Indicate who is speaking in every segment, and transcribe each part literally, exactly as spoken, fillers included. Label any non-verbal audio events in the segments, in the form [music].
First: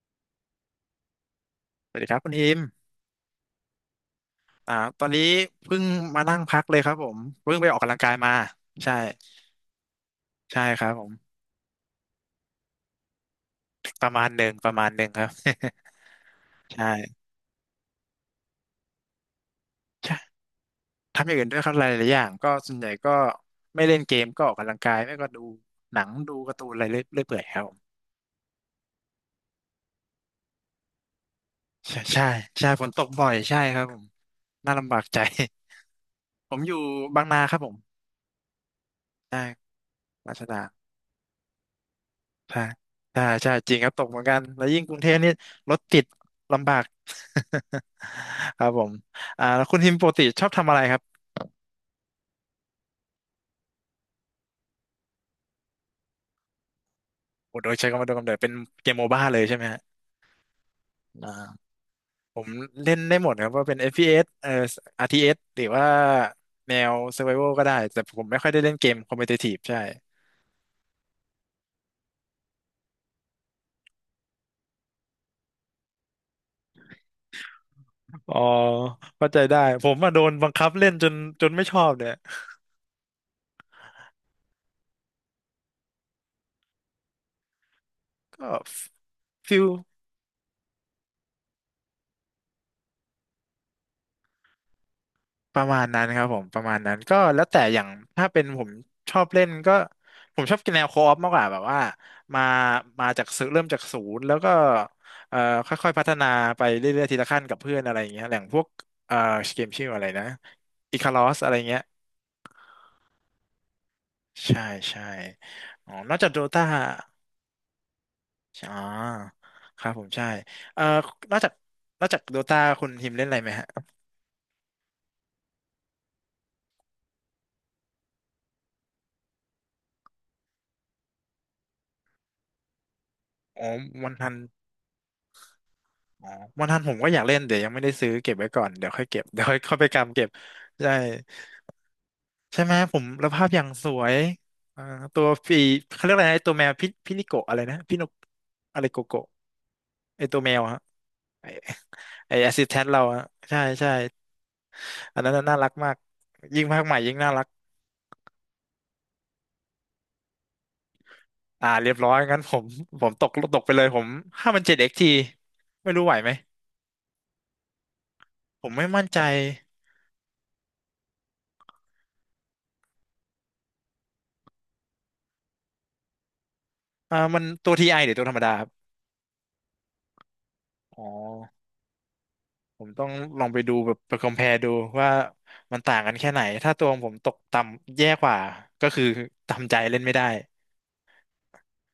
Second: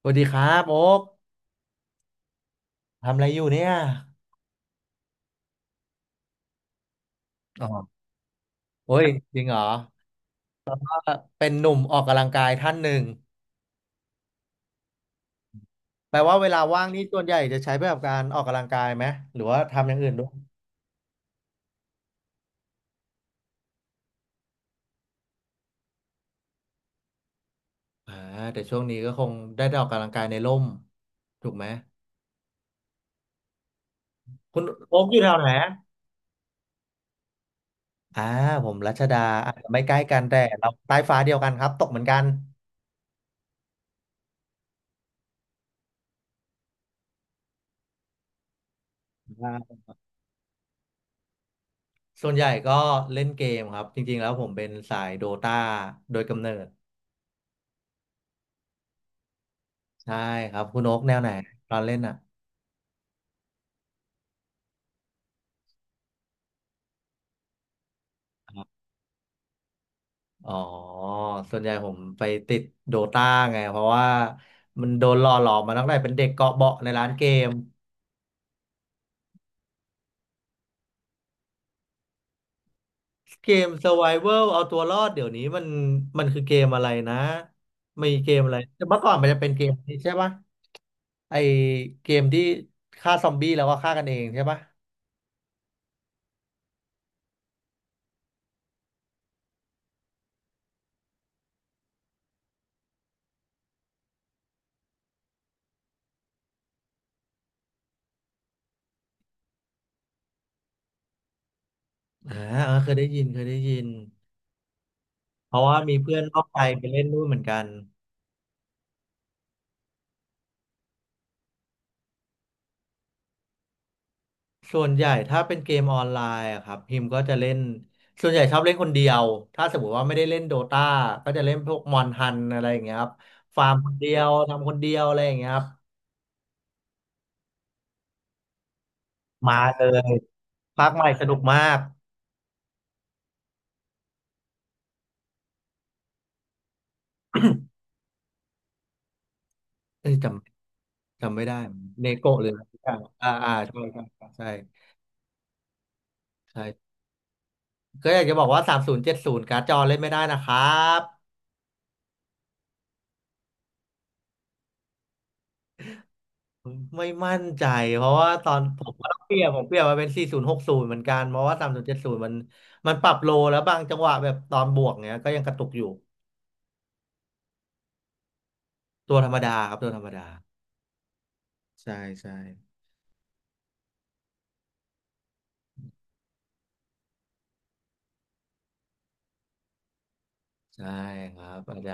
Speaker 1: สวัสดีครับโอ๊ก
Speaker 2: สวัสดีครับคุณอิม
Speaker 1: ทำอะไรอยู่เนี่ย
Speaker 2: อ่า ตอนนี้เพิ่งมานั่งพักเลยครับผมเพิ่ง
Speaker 1: อ๋
Speaker 2: ไปออกกำลัง
Speaker 1: อ
Speaker 2: กายมา
Speaker 1: โอ้
Speaker 2: ใช่
Speaker 1: ยจริงเหรอ
Speaker 2: ใช่ครับผม
Speaker 1: เป็นหนุ่มออกกำลังกายท่านหนึ่ง
Speaker 2: ประมาณหนึ่งประมาณหนึ่งครับ
Speaker 1: แปลว่าเวลา
Speaker 2: [laughs]
Speaker 1: ว่า
Speaker 2: ใช่
Speaker 1: งนี่ส่วนใหญ่จะใช้ไปกับการออกกำลังกายไหมหรือว่าทำอย่างอื่น
Speaker 2: ใช่
Speaker 1: ด้วย
Speaker 2: ทำอย่างอื่นด้วยครับหลายๆอย่างก็ส่วนใหญ่ก็ไม่เล่นเกมก็ออกกำลังกายไม่ก็ดูหนังดูการ์ตูนอะไรเรื่อยๆเปื่อยครับผม
Speaker 1: อ่าแต่ช่วงนี้ก็คงได้ได้ออกกำลังกายในร่มถูกไหม
Speaker 2: ใช่ใช่ใช่ฝนตกบ่อยใช่ครับผม
Speaker 1: คุณ
Speaker 2: น่าลำ
Speaker 1: โอ๊
Speaker 2: บาก
Speaker 1: กอ
Speaker 2: ใจ
Speaker 1: ยู่แถวไหน
Speaker 2: [laughs] ผมอยู่บางนาครับผม
Speaker 1: อ่าผมรัชดา
Speaker 2: ใช่
Speaker 1: อาจจะไม่ใกล้กัน
Speaker 2: รา
Speaker 1: แต่
Speaker 2: ชดา
Speaker 1: เราใต้ฟ้าเดียวกันครับตกเหมือนกัน
Speaker 2: ใช่ใช่ใช่ จริงครับตกเหมือนกัน แล้วยิ่งกรุงเทพนี่รถติดลำบาก [laughs] ครับผมอ่า
Speaker 1: อ่
Speaker 2: แล้ว
Speaker 1: า
Speaker 2: คุณทิมปกติชอบทำอะไรครับ
Speaker 1: ส่วนใหญ่ก็เล่นเกมครับจริงๆแล้วผมเป็นสายโดตาโดยกำเนิด
Speaker 2: โอ้โดยใช้คำว่าโดยกำเนิดเป็นเกมโมบ้าเลยใช่ไหมฮะ
Speaker 1: ใช่ครับคุณโอ๊กแนวไหนต
Speaker 2: อ่า
Speaker 1: อนเล่นอ่ะ
Speaker 2: ผมเล่นได้หมดครับว่าเป็น เอฟ พี เอส เอสเอ่อ อาร์ ที เอส หรือว่าแนว Survival ก็ได้ แต่ผมไม่ค่อยได้เล่นเกมคอม p e t i t i v e ใช่
Speaker 1: อ๋อส่วนใหญ่ผมไปติดโดตาไงเพราะว่ามันโดนหล่อหลอมมาตั้งแต่เป็นเด็กเกาะเบาะในร้านเกม
Speaker 2: อ๋อเข้าใจได้ผมมาโดนบังคับเล่นจนจนไม่ชอบเนี่ย
Speaker 1: เกม Survival เอาตัวรอดเดี๋ยวนี้มันมันคือเกมอะไรนะมีเกม
Speaker 2: ก็
Speaker 1: อะไรแต่เมื่อก่อนมันจะเป็น
Speaker 2: ฟิ
Speaker 1: เก
Speaker 2: ล
Speaker 1: มนี้ใช่ปะไอเกมที่ฆ่าซอมบี้แล้วก็ฆ่ากันเองใช่ปะ
Speaker 2: ประมาณนั้นครับผมประมาณนั้นก็แล้วแต่อย่างถ้าเป็นผมชอบเล่นก็ผมชอบกินแนวโคออฟมากกว่าแบบว่ามามาจากศูนย์เริ่มจากศูนย์แล้วก็เอ่อค่อยๆพัฒนาไปเรื่อยๆทีละขั้นกับเพื่อนอะไรอย่างเงี้ยอย่างพวกเอ่อเกมชื่ออะไรนะอิคารอสอะไรเงี้ย
Speaker 1: อ่าเออเคยได้ยินเคยได้ยิน
Speaker 2: ใช่ใช่
Speaker 1: เพราะว่า
Speaker 2: อ๋อ
Speaker 1: มี
Speaker 2: นอ
Speaker 1: เพื่
Speaker 2: ก
Speaker 1: อน
Speaker 2: จาก
Speaker 1: น
Speaker 2: โด
Speaker 1: อกใจ
Speaker 2: ตา
Speaker 1: ไปเล่นด้วยเหมือนกัน
Speaker 2: อ๋อครับผมใช่เอ่อนอกจากนอกจากโดตาคุณทีมเล่นอะไรไหมฮะ
Speaker 1: ส่วนใหญ่ถ้าเป็นเกมออนไลน์อะครับพิมก็จะเล่นส่วนใหญ่ชอบเล่นคนเดียวถ้าสมมติว่าไม่ได้เล่นโดตาก็จะเล่นพวกมอนทันอะไรอย่างเงี้ยครับ
Speaker 2: อ๋
Speaker 1: ฟา
Speaker 2: อ
Speaker 1: ร์มคนเดี
Speaker 2: วัน
Speaker 1: ย
Speaker 2: ทั
Speaker 1: ว
Speaker 2: น
Speaker 1: ทำคนเดียวอะไรอย่างเงี้ยครับ
Speaker 2: อ๋อวันทันผมก็อยากเล่นเดี๋ยวยังไม่ได้ซื้อเก็บไว้ก่อนเดี๋ยวค่อยเก็บเดี๋ยว
Speaker 1: มา
Speaker 2: ค่อย
Speaker 1: เล
Speaker 2: เไป
Speaker 1: ย
Speaker 2: กำเก็บ
Speaker 1: ภา
Speaker 2: ใช่
Speaker 1: คใหม่สนุกมาก
Speaker 2: ใช่ไหมผมแล้วภาพอย่างสวยอ่าตัวปีเขาเรียกอะไรนะไอตัวแมวพิพินิโกะอะไรนะพินกอะไรโกโกะ
Speaker 1: เอ้ย
Speaker 2: ไอ
Speaker 1: จ
Speaker 2: ตัวแมวฮะ
Speaker 1: ำจำไม่
Speaker 2: ไอ
Speaker 1: ได้เน
Speaker 2: ไอ
Speaker 1: โกะหรื
Speaker 2: แอ
Speaker 1: อ
Speaker 2: ส
Speaker 1: อะไร
Speaker 2: ซิสแท
Speaker 1: สักอ
Speaker 2: น
Speaker 1: ย่าง
Speaker 2: เราอะ
Speaker 1: อ่าอ่า
Speaker 2: ใช่
Speaker 1: ใช่
Speaker 2: ใช่
Speaker 1: ใช่ใช่
Speaker 2: อันนั้นน่ะน่ารักมาก
Speaker 1: ใช่
Speaker 2: ยิ่งภาคใหม่ยิ่งน่ารัก
Speaker 1: ก็อยากจะบอกว่าสามศูนย์เจ็ดศูนย์การ์ดจอเล่นไม่ได้นะครับ
Speaker 2: อ่าเรียบร้อยงั้นผมผมตกตกไปเลยผมห้ามันเจ็ดเอ็กทีไม่รู้ไหวไหม
Speaker 1: ไม่มั่นใจเพราะว่าตอน
Speaker 2: ผม
Speaker 1: ผ
Speaker 2: ไม่
Speaker 1: ม
Speaker 2: มั่
Speaker 1: ก็
Speaker 2: น
Speaker 1: ต้อ
Speaker 2: ใจ
Speaker 1: งเปลี่ยนผมเปลี่ยนมาเป็น โฟร์ศูนย์หกศูนย์ เหมือนกันเพราะว่าสามศูนย์เจ็ดศูนย์มสิบเจ็ดสิบมันมันปรับโลแล้วบางจังหวะแบบตอนบวกเนี้ยก็ยังกระตุกอยู่
Speaker 2: อ่ามันตัวทีไอหรือตัวธรรมดาครับ
Speaker 1: ตัวธรรมดาครับตัวธรรมดา
Speaker 2: อ๋อ
Speaker 1: ใช่ใช่
Speaker 2: ผมต้องลองไปดูแบบไป compare ดูว่ามันต่างกันแค่ไหนถ้าตัวของผมตกต่ำแย่กว่าก็คือทำใจเล่นไม่ได้
Speaker 1: ใช่ครับอาจจะ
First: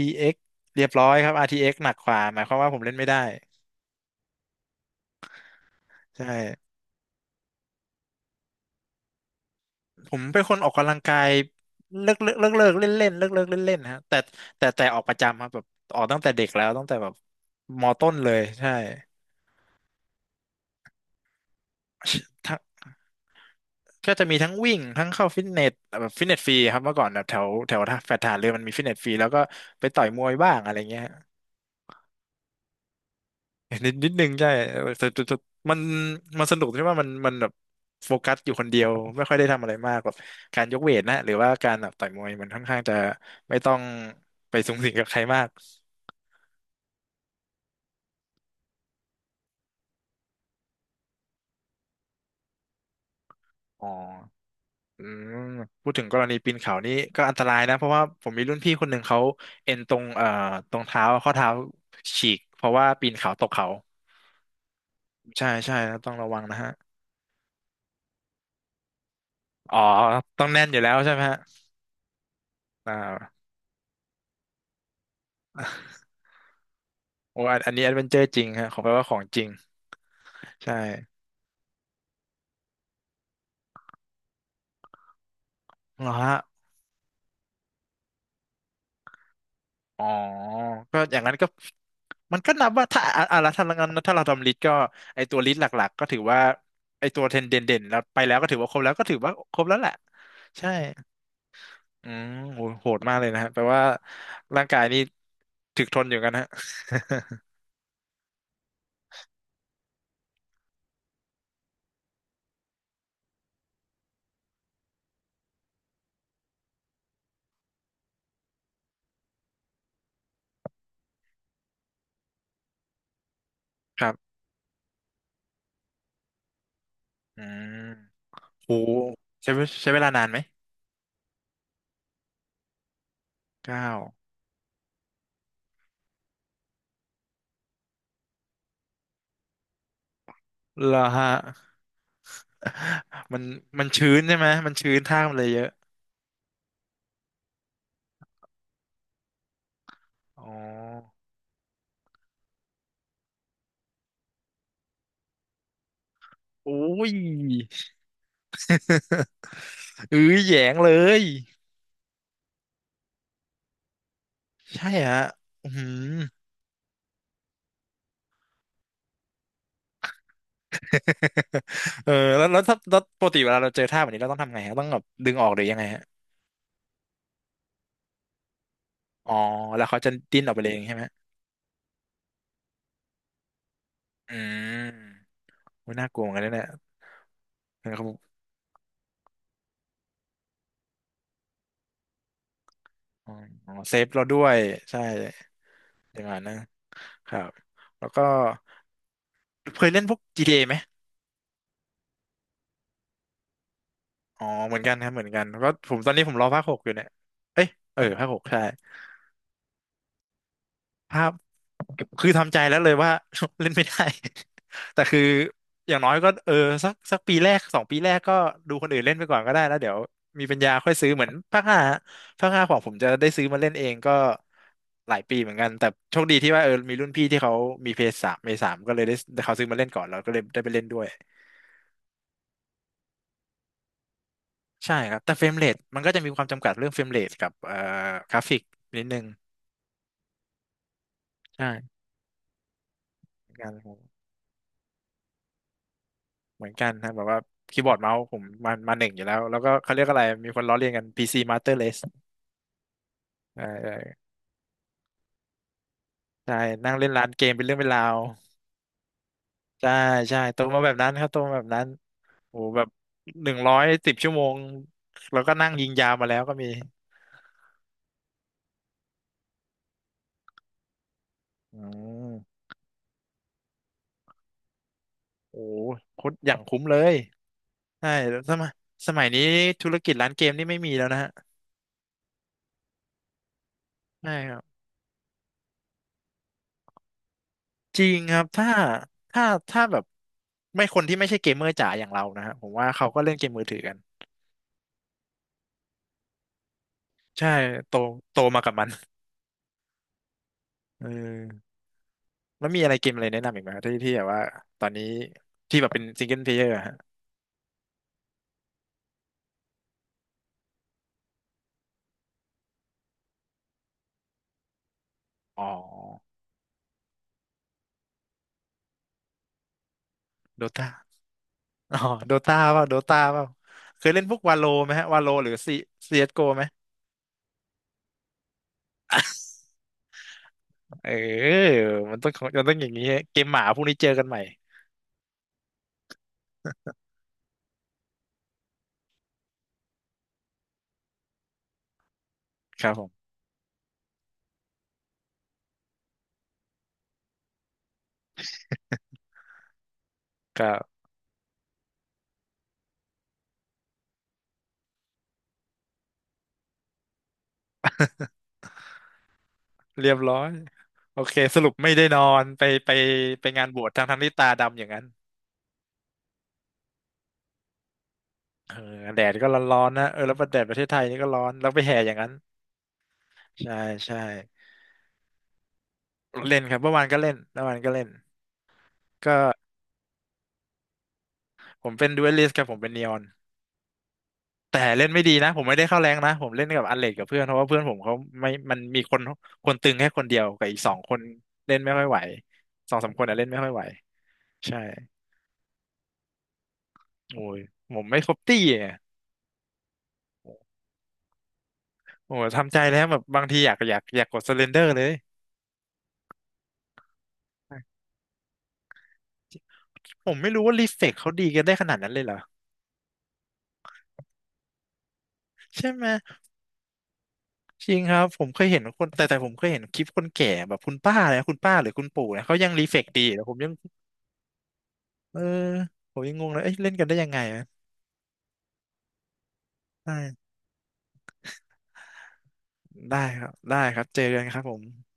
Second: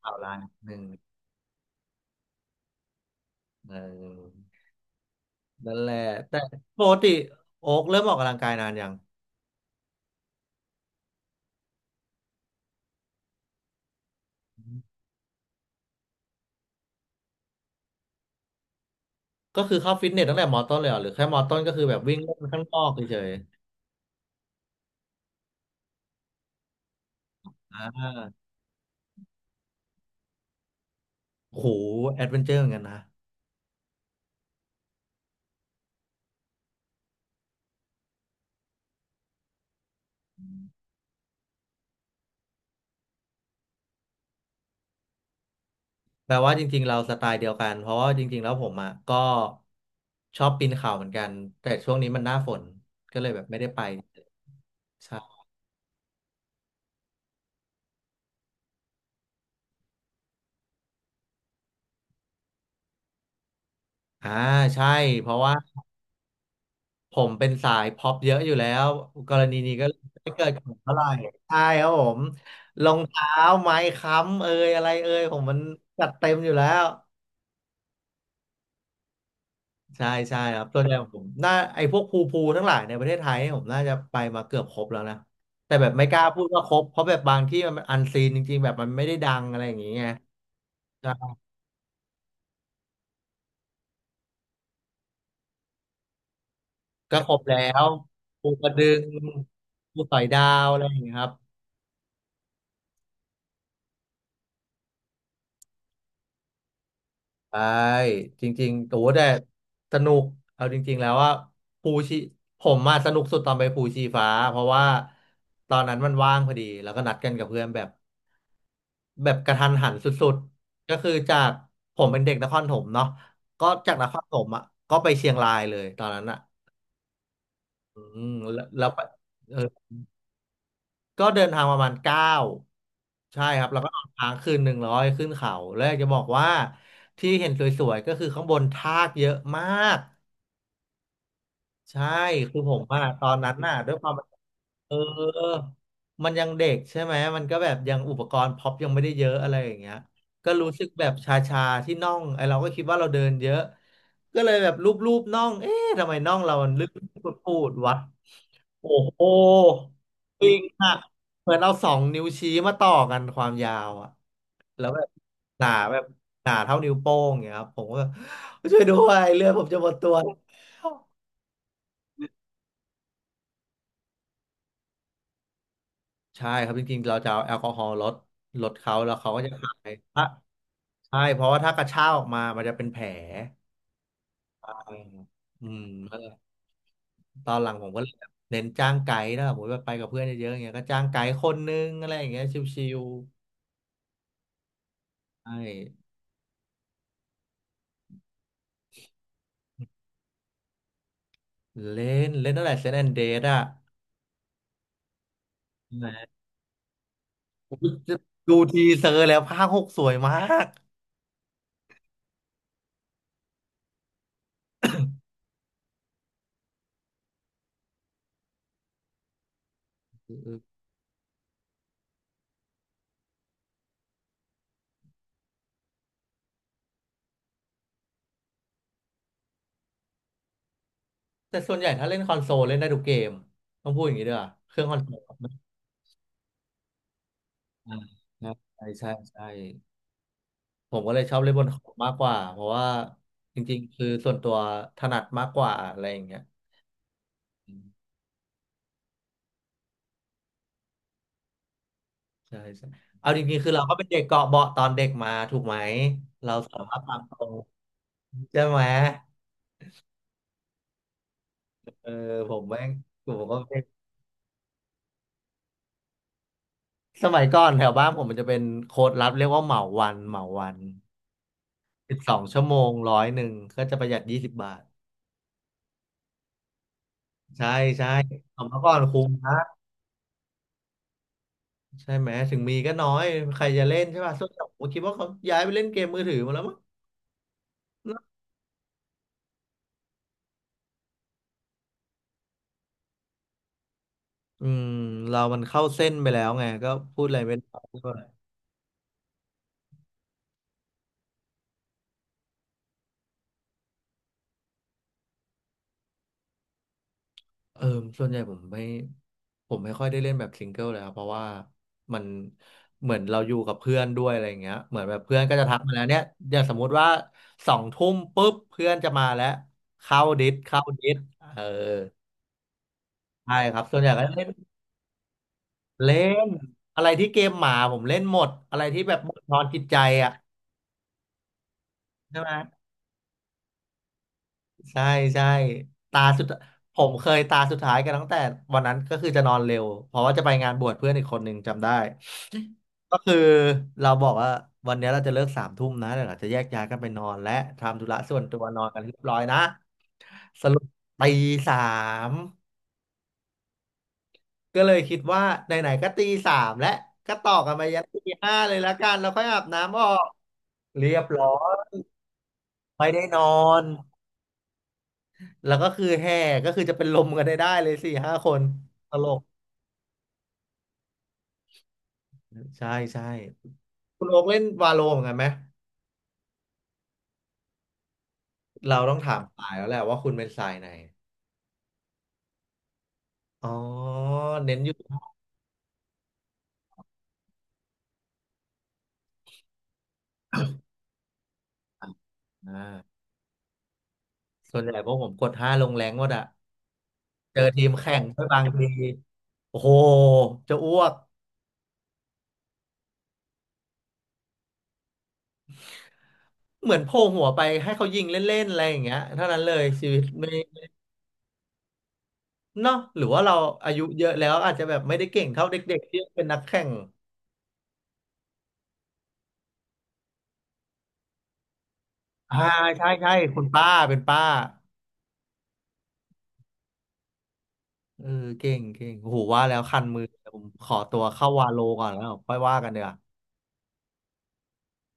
Speaker 1: ข่าลาย นดนึ
Speaker 2: เอ็กซ์
Speaker 1: ง
Speaker 2: เรียบร้อยครับ อาร์ ที เอ็กซ์ หนักกว่าหมายความว่าผมเล่นไม่ได้
Speaker 1: เออนั่นแหละ
Speaker 2: ใช่
Speaker 1: แต่ปกติโอ๊กเริ่มออกกำลังกายนานยัง
Speaker 2: ผมเป็นคนออกกำลังกายเลิกเลิกเลิกเลิกเล่นเล่นเลิกเลิกเล่นเล่นฮะแต่แต่แต่ออกประจำครับแบบออกตั้งแต่เด็กแล้วตั้งแต่แบบมต้นเลยใช่
Speaker 1: ก็คือเข้าฟิตเนสตั้งแต่มอต้นเลยเหรอหรือแค่มอต้นก็คือแบบวิ่งเล่นข้างนอ
Speaker 2: [laughs]
Speaker 1: กเฉย
Speaker 2: ก็จะมีทั้งวิ่งทั้งเข้าฟิตเนสแบบฟิตเนสฟรีครับเมื่อก่อนแบบแถว
Speaker 1: ๆ
Speaker 2: แถว
Speaker 1: อ่า
Speaker 2: ท่าแฟลตทหารเรือมันมีฟิตเนสฟรีแล้วก็ไปต่อยมวยบ้างอะไรเงี้ย
Speaker 1: โหแอดเวนเจอร์เหมือนกันนะ
Speaker 2: นิดนิดนึงใช่แต่แต่แต่มันมันสนุกที่ว่ามันมันแบบโฟกัสอยู่คนเดียวไม่ค่อยได้ทำอะไรมากแบบการยกเวทนะหรือว่าการแบบต่อยมวยมันค่อนข้างจะไม่ต้องไปสุงสิงกับใครมาก
Speaker 1: แปลว่าจริงๆเราสไตล์เดียวกันเพราะว่าจริงๆแล้วผมอ่ะก็ชอบปีนเขาเหมือนกันแต่ช่วงนี้มันหน้าฝนก็เลยแบบไม่ได้ไป
Speaker 2: อ๋ออื
Speaker 1: ใช่
Speaker 2: มพูดถึงกรณีปีนเขานี่ก็อันตรายนะเพราะว่าผมมีรุ่นพี่คนหนึ่งเขาเอ็นตรงเอ่อตรงเท้าข้อเท้าฉีกเพราะว่าปีนเขาตกเขา
Speaker 1: อ่าใช่เพราะ
Speaker 2: ใช่
Speaker 1: ว่า
Speaker 2: ใช่ครับต้องระวังนะฮะ
Speaker 1: ผมเป็นสายพ็อปเยอะอยู่แล้วกรณีนี้
Speaker 2: อ๋อ
Speaker 1: ก็ไม่
Speaker 2: ต้
Speaker 1: เกิ
Speaker 2: อง
Speaker 1: ดกับ
Speaker 2: แน่น
Speaker 1: ผ
Speaker 2: อ
Speaker 1: ม
Speaker 2: ยู่แล้
Speaker 1: เท่า
Speaker 2: ว
Speaker 1: ไหร่
Speaker 2: ใช่ไหมฮะ
Speaker 1: ใช่ครับผมรอ
Speaker 2: อ่
Speaker 1: งเท้า
Speaker 2: า
Speaker 1: ไม้ค้ำเอยอะไรเอยผมมันจัดเต็มอยู่แล้ว
Speaker 2: โอ้อันอันนี้แอดเวนเจอร์จริงฮะขอแปลว่าของจริง
Speaker 1: ใช่ใช่ครั
Speaker 2: ใ
Speaker 1: บส่วนใหญ่
Speaker 2: ช่
Speaker 1: ผมน่าไอ้พวกภูภูทั้งหลายในประเทศไทยเนี่ยผมน่าจะไปมาเกือบครบแล้วนะแต่แบบไม่
Speaker 2: เหรอ
Speaker 1: กล้า
Speaker 2: ฮะ
Speaker 1: พูดว่าครบเพราะแบบบางที่มันอันซีนจริงๆแบบมันไม่ได้ดังอะไรอย่างเงี้ย
Speaker 2: อ๋อก็อย่างนั้
Speaker 1: ก็
Speaker 2: นก็มันก็นับว่าถ้าอ่ะอ่ะแล้วถ้างั้นถ้าเราทำลิสต์ก็ไอตัวลิสต์หลักๆก็ถือว่าไอ
Speaker 1: ก็
Speaker 2: ตัว
Speaker 1: คร
Speaker 2: เทร
Speaker 1: บ
Speaker 2: น
Speaker 1: แล้
Speaker 2: เด่น
Speaker 1: ว
Speaker 2: แล้วไปแล้วก็
Speaker 1: ภู
Speaker 2: ถือ
Speaker 1: ก
Speaker 2: ว่า
Speaker 1: ระ
Speaker 2: ครบ
Speaker 1: ดึ
Speaker 2: แล้ว
Speaker 1: ง
Speaker 2: ก็ถือว่าครบแล้วแหละ
Speaker 1: ภูสอยดาว
Speaker 2: ใช่
Speaker 1: อะไรอย่างเงี้ยครับ
Speaker 2: อืมโหโหดมากเลยนะฮะแปลว่าร่างกายนี่ถึกทนอยู่กันฮะ
Speaker 1: ใช่จริงๆโอ้แต่สนุกเอาจริงๆแล้วว่าภูชีผมมาสนุกสุดตอนไปภูชีฟ้าเพราะว่าตอนนั้นมันว่างพอดีแล้วก็นัดกันกับเพื่อนแบบ แบบกระทันหันสุดๆ ก็คือจากผมเป็นเด็กนครถมเนาะก็จาก
Speaker 2: [laughs] ค
Speaker 1: น
Speaker 2: รั
Speaker 1: ค
Speaker 2: บ
Speaker 1: รถมอ่ะก็ไปเชียงรายเลยตอนนั้นอ่ะ
Speaker 2: อืม
Speaker 1: อืมแล้ว
Speaker 2: โห
Speaker 1: แล้วไป
Speaker 2: ใช้
Speaker 1: เอ
Speaker 2: เว
Speaker 1: อ
Speaker 2: ใช้เวลานานไหม
Speaker 1: ก็เดินทางประมาณเก้าใช่ครับแล้วก็
Speaker 2: เก้า
Speaker 1: นอนค้างคืนหนึ่งร้อยขึ้นเขาแล้วอยากจะบอกว่าที่เห็นสวยๆก็คือข้างบนทากเยอะมาก
Speaker 2: เหรอฮะ
Speaker 1: ใช่คือผมอะตอ
Speaker 2: [laughs]
Speaker 1: น
Speaker 2: มัน
Speaker 1: นั้นน่ะ
Speaker 2: มัน
Speaker 1: ด้วยความ
Speaker 2: ชื้นใช่ไหมมัน
Speaker 1: เอ
Speaker 2: ชื้
Speaker 1: อ
Speaker 2: นท่ามันเลยเยอะ
Speaker 1: มันยังเด็กใช่ไหมมันก็แบบยังอุปกรณ์พ็อปยังไม่ได้เยอะอะไรอย่างเงี้ย
Speaker 2: อ๋อ
Speaker 1: ก็รู้สึกแบบชาๆที่น่องไอเราก็คิดว่าเราเดินเยอะก็เลยแบบลูบๆน่องเอ๊ะทำไมน่องเรามัน
Speaker 2: โอ้
Speaker 1: ลึก
Speaker 2: ย
Speaker 1: ปูดๆวะโอ้โห
Speaker 2: [laughs] อื้อ
Speaker 1: จ
Speaker 2: แห
Speaker 1: ริ
Speaker 2: ย
Speaker 1: ง
Speaker 2: งเล
Speaker 1: อะ
Speaker 2: ย
Speaker 1: เหมือนเอาสองนิ้วชี้มาต่อกันความยาวอะแล้
Speaker 2: ใช่
Speaker 1: วแบบ
Speaker 2: ฮะ
Speaker 1: ห
Speaker 2: อื
Speaker 1: นาแบบ
Speaker 2: ม [laughs]
Speaker 1: หนาเท่านิ้วโป้งอย่างเงี้ยครับผมก็แบบช่วยด้วยเลือดผมจะหมดตัว
Speaker 2: เออแล้วแล้วถ้าแล้วปกติเวลาเราเจอท่าแบบนี้เราต้องทำไงฮะต้องแบบดึงออกหรือยังไงฮะ
Speaker 1: ใช่ครับจริงๆ เราจะเอาแอลกอฮอล์ลดลดเขาแล้วเขา
Speaker 2: อ๋อ
Speaker 1: ก็จะหา
Speaker 2: แล้ว
Speaker 1: ย
Speaker 2: เขาจะ
Speaker 1: ถ้า
Speaker 2: ดิ้นออกไปเลยเองใช่ไหม
Speaker 1: ใช่เพราะว่าถ้ากระชากออกมา มันจะเป็นแผล
Speaker 2: อื
Speaker 1: อื
Speaker 2: ม
Speaker 1: มอืม
Speaker 2: อุ๊น่าก
Speaker 1: ก็
Speaker 2: ลัว
Speaker 1: เล
Speaker 2: เห
Speaker 1: ย
Speaker 2: มือนกันนะเนี่ย
Speaker 1: ตอนหลังผมก็
Speaker 2: เขา
Speaker 1: เล
Speaker 2: บ
Speaker 1: ย
Speaker 2: อก
Speaker 1: เน้นจ้างไกด์นะผมติว่าไปกับเพื่อนเยอะๆอย่างเงี้ยก็จ้างไกด์คนนึงอะไรอย่างเงี้ยชิว
Speaker 2: อ๋ออ๋อเซฟเราด้วยใช่
Speaker 1: ๆใช่
Speaker 2: อย่างนั้นนะครับแล้วก็เคยเล่นพวกจีทีเ a ไหม
Speaker 1: เล่นเล่นตั้งแต่เซนแอนเดดอ่ะ
Speaker 2: อ๋อเหมือนกันครับเหมือนกันก็ผม
Speaker 1: แห
Speaker 2: ตอนนี้ผ
Speaker 1: ม
Speaker 2: มรอภาคหกอยู่เนี่ยเอ้ยเออภาคหก
Speaker 1: ดู
Speaker 2: ใช่
Speaker 1: ทีเซอร์แล้วภาคหกสวยมาก
Speaker 2: ภาพคือทำใจแล้วเลยว่า [laughs] เล่นไม่ได้ [laughs] แต่คืออย่างน้อยก็เออสักสักปีแรกสองปีแรกก็ดูคนอื่นเล่นไปก่อนก็ได้แล้วเดี๋ยวมีปัญญา
Speaker 1: เออ
Speaker 2: ค่อยซื้อเหมือนภาคห้าฮะภาคห้าของผมจะได้ซื้อมาเล่นเองก็หลายปีเหมือนกันแต่โชคดีที่ว่าเออมีรุ่นพี่ที่เขามีเพย์สามเพย์สามก็เลยได้เขาซื้อมาเล่นก่อนแล้วก็เลยได้ไปเล่นด้วย
Speaker 1: แต่ส่วนใหญ่ถ้าเล่นคอนโซลเล่นได้ทุกเกมต้องพูดอย่างนี้ด้วยอะเครื่องค
Speaker 2: ใช่
Speaker 1: อนโซ
Speaker 2: ค
Speaker 1: ล
Speaker 2: รับแต่เฟรมเรทมันก็จะมีความจำกัดเรื่องเฟรมเรทกับเอ่อ
Speaker 1: อ่า
Speaker 2: กราฟิก
Speaker 1: ใช่
Speaker 2: นิด
Speaker 1: ใช่
Speaker 2: นึง
Speaker 1: ใช่ ผมก็เลยชอบเล่นบนคอม
Speaker 2: ใช่
Speaker 1: มากกว่าเพราะว่า
Speaker 2: เหมื
Speaker 1: จ
Speaker 2: อนกัน
Speaker 1: ริง
Speaker 2: ผ
Speaker 1: ๆ
Speaker 2: ม
Speaker 1: คือส่วนตัวถนัดมากกว่าอะไรอย่างเงี้ย
Speaker 2: เหมือนกันครับแบบว่า
Speaker 1: อื
Speaker 2: คีย์บอร์ด
Speaker 1: ม
Speaker 2: เมาส์ผมมามาหนึ่งอยู่แล้วแล้วก็เขาเรียกอะไรมีคนล้อเลียนกัน พี ซี Master Race
Speaker 1: ใช่ใช่เอาจริง
Speaker 2: เออ
Speaker 1: ๆคือเรา
Speaker 2: เอ
Speaker 1: ก็เป็น
Speaker 2: อ
Speaker 1: เด็กเกาะเบาะตอนเด็กมาถูกไหมเรา
Speaker 2: ใช่
Speaker 1: สาร
Speaker 2: นั่ง
Speaker 1: ภาพ
Speaker 2: เล่น
Speaker 1: ตาม
Speaker 2: ร้าน
Speaker 1: ตร
Speaker 2: เก
Speaker 1: ง
Speaker 2: มเป็นเรื่องเป็นราว
Speaker 1: ใช่ไหม
Speaker 2: ใช่ใช่โตมาแบบนั้นครับโตมาแบบนั้น
Speaker 1: เออผ
Speaker 2: โอ้
Speaker 1: ม
Speaker 2: โห
Speaker 1: แม่
Speaker 2: แบบ
Speaker 1: งผ
Speaker 2: ห
Speaker 1: ม
Speaker 2: นึ่
Speaker 1: ก็
Speaker 2: งร้
Speaker 1: เป็
Speaker 2: อย
Speaker 1: น
Speaker 2: สิบชั่วโมงแล้วก็นั่งยิงยาวมาแล้วก็มี
Speaker 1: สมัยก่อนแถวบ้านผมมันจะเป็นโค้ดลับเรียกว่าเหมาวันเหมาวัน
Speaker 2: อื
Speaker 1: สิบสองชั่
Speaker 2: ม
Speaker 1: วโมงร้อยหนึ่งก็จะประหยัดยี่สิบบาท
Speaker 2: โอ้โหโคตรอย่างคุ้มเลย
Speaker 1: ใช่ใช่
Speaker 2: ใช่แล้วส
Speaker 1: ส
Speaker 2: มัย
Speaker 1: มัยก่อน
Speaker 2: ส
Speaker 1: คุ้
Speaker 2: มัย
Speaker 1: ม
Speaker 2: นี้
Speaker 1: นะ
Speaker 2: ธุรกิจร้านเกมนี่ไม่มีแล้วนะฮะ
Speaker 1: ใช่ไหมถึงมีก็น้อยใครจะเล่นใช่
Speaker 2: ใช่
Speaker 1: ป่ะส่ว
Speaker 2: ค
Speaker 1: นให
Speaker 2: รั
Speaker 1: ญ่
Speaker 2: บ
Speaker 1: ผมคิดว่าเขาย้ายไปเล่นเกมมือถือมาแล้วมั้ง
Speaker 2: จริงครับถ้าถ้าถ้าแบบไม่คนที่ไม่ใช่เกมเมอร์จ๋าอย่างเรานะฮะผมว่าเขาก็เล่นเกมมือถือกัน
Speaker 1: อืมเรามันเข้าเส้นไปแล้วไงก็พูดอะไร
Speaker 2: ใช่
Speaker 1: ไม่ได้
Speaker 2: โต
Speaker 1: ก็
Speaker 2: โตมากับมันเออแล้วมีอะไรเกมอะไรแนะนำอีกไหมครับที่ที่แบบว่าตอนนี้ที่แบบเป็นซิงเกิลเพลเยอร์ฮะ
Speaker 1: เออส่วนใหญ่ผมไม่ผมไม่ค่อยได้เล่นแบบซิงเกิลเลยครับเพราะว่ามันเหมือนเราอยู่กับเพื่อนด้วยอะไรอย่างเงี้ยเหมือนแบบเพื่อนก็
Speaker 2: อ๋
Speaker 1: จะ
Speaker 2: อ
Speaker 1: ทักมาแล้วเนี่ยอย่างสมมุติว่าสองทุ่มปุ๊บเพื่อนจะมาแล้วเข้าดิส
Speaker 2: โด
Speaker 1: เข้า
Speaker 2: ตา
Speaker 1: ดิสเออ
Speaker 2: อ๋อโดตาเปล่าโดตาเปล่า
Speaker 1: ใช่ครับส่วน
Speaker 2: เค
Speaker 1: ใหญ่
Speaker 2: ยเล่
Speaker 1: ก็
Speaker 2: นพวก
Speaker 1: เล่น
Speaker 2: วาโลไหมฮะวาโลหรือซี
Speaker 1: เล่
Speaker 2: ซีเอสโก
Speaker 1: น
Speaker 2: ไหม
Speaker 1: อะไรที่เกมหมาผมเล่นหมดอะไรที่แบบบั่นทอนจิตใจอ่ะ
Speaker 2: เออมันต้อง
Speaker 1: ใช่ไหม
Speaker 2: มันต้องอย่างนี้ฮะเกมหมาพวกนี้เจอกันใหม่
Speaker 1: ใช่ใช่ตาสุดผมเคยตาสุดท้ายกันตั้งแต่วันนั้นก็คือจะนอนเร็วเพราะว่าจะไปงานบวชเพื่อนอีกคนหนึ่งจำได้
Speaker 2: ครับผ
Speaker 1: ก็
Speaker 2: ม
Speaker 1: คือเราบอกว่าวันนี้เราจะเลิกสามทุ่มนะเดี๋ยวเราจะแยกย้ายกันไปนอนและทำธุระส่วนตัวนอนกันเรียบร้อยนะส
Speaker 2: ก็
Speaker 1: รุปตีสามก็เลยคิดว่าไหนๆก็ตีสามและก็ต่อกันไปยันตีห้าเลยละกันแล้วค่อยอาบน้ำออ
Speaker 2: เรียบ
Speaker 1: ก
Speaker 2: ร้อย
Speaker 1: เรีย
Speaker 2: โอ
Speaker 1: บ
Speaker 2: เค
Speaker 1: ร้อ
Speaker 2: สรุป
Speaker 1: ย
Speaker 2: ไม่ได้นอนไปไป
Speaker 1: ไม่ได้น
Speaker 2: ไป
Speaker 1: อ
Speaker 2: งานบ
Speaker 1: น
Speaker 2: วชทั้งทั้งที่ตาดำอย่างนั้น
Speaker 1: แล้วก็คือแห่ก็คือจะเป็นลมกันได้ได้เลยสี่ห้าคน
Speaker 2: เออ
Speaker 1: ต
Speaker 2: แด
Speaker 1: ล
Speaker 2: ด
Speaker 1: ก
Speaker 2: ก็ร้อนๆนะเออแล้วประเทศประเทศไทยนี่ก็ร้อนแล้วไปแห่อย่างนั้น
Speaker 1: ใช่ใช่
Speaker 2: ใช่ใช่
Speaker 1: คุณโอ๊กเล่นวาโลเหมือนกันไหม
Speaker 2: เล่นครับเมื่อวานก็เล่นเมื่อวานก็เล่น
Speaker 1: เราต้องถา
Speaker 2: ก็
Speaker 1: มสายแล้วแหละว่าคุณเป็นสายไหน
Speaker 2: ผมเป็นดูเอลิสกับผมเป็นนีออน
Speaker 1: อ๋อเน้น
Speaker 2: แต่
Speaker 1: อยู่
Speaker 2: เล่นไม่ดีนะผมไม่ได้เข้าแรงนะผมเล่นกับอันเลดกับเพื่อนเพราะว่าเพื่อนผมเขาไม่มันมีคนคนตึงแค่คนเดียวกับอีกสองคนเล่นไม่ค่อยไหว
Speaker 1: อ่า
Speaker 2: สองสามคนอะเล่นไม่ค่อยไหว
Speaker 1: ส่
Speaker 2: ใช่
Speaker 1: วนใหญ่พวกผมกดห้าลงแรงหมดอะ
Speaker 2: โอ้
Speaker 1: เจ
Speaker 2: ย
Speaker 1: อทีม
Speaker 2: ผม
Speaker 1: แข่
Speaker 2: ไม่
Speaker 1: ง
Speaker 2: ครบ
Speaker 1: ด้วย
Speaker 2: ตี้
Speaker 1: บางที
Speaker 2: อะ
Speaker 1: โอ้โหจะอ้วก
Speaker 2: โอ้ยทำใจแล้วแบบบางทีอยากอยากอยากกดสเลนเดอร์เลย
Speaker 1: เหมือนโผล่หัวไปให้เขายิงเล่นๆอะไรอย่างเงี้ยเท่านั้นเลยชีวิต
Speaker 2: ผม
Speaker 1: ไม่
Speaker 2: ไม่รู้ว่ารีเฟกเขาดีกันได้ขนาดนั้นเลยเหรอ
Speaker 1: เนาะหรือว่าเราอายุเยอะแล้วอาจจะแบบไม่ได้เก่งเท่า
Speaker 2: ใช่
Speaker 1: เด็ก
Speaker 2: ไหม
Speaker 1: ๆที่เป็นนักแข่ง
Speaker 2: จริงครับผมเคยเห็นคนแต่แต่ผมเคยเห็นคลิปคนแก่แบบคุณป้าเลยนะคุณป้าหรือคุณปู่นะเขา
Speaker 1: อ่า
Speaker 2: ยังรีเฟก
Speaker 1: ใช่
Speaker 2: ดี
Speaker 1: ใช่
Speaker 2: แต่ผม
Speaker 1: คุณ
Speaker 2: ยัง
Speaker 1: ป้าเป็นป้า
Speaker 2: เออผมยังงงเลย เอ้ยเล่นกันได้ยังไงอะ
Speaker 1: เออเก่งเก่งโอ้โหว่าแล้วคันมือ
Speaker 2: ได้
Speaker 1: ผมขอตัวเข้าวาโลก่อนแล้วค่อยว่ากันเดี๋ยว
Speaker 2: ได้ครับได้ครับเจอกันครับผม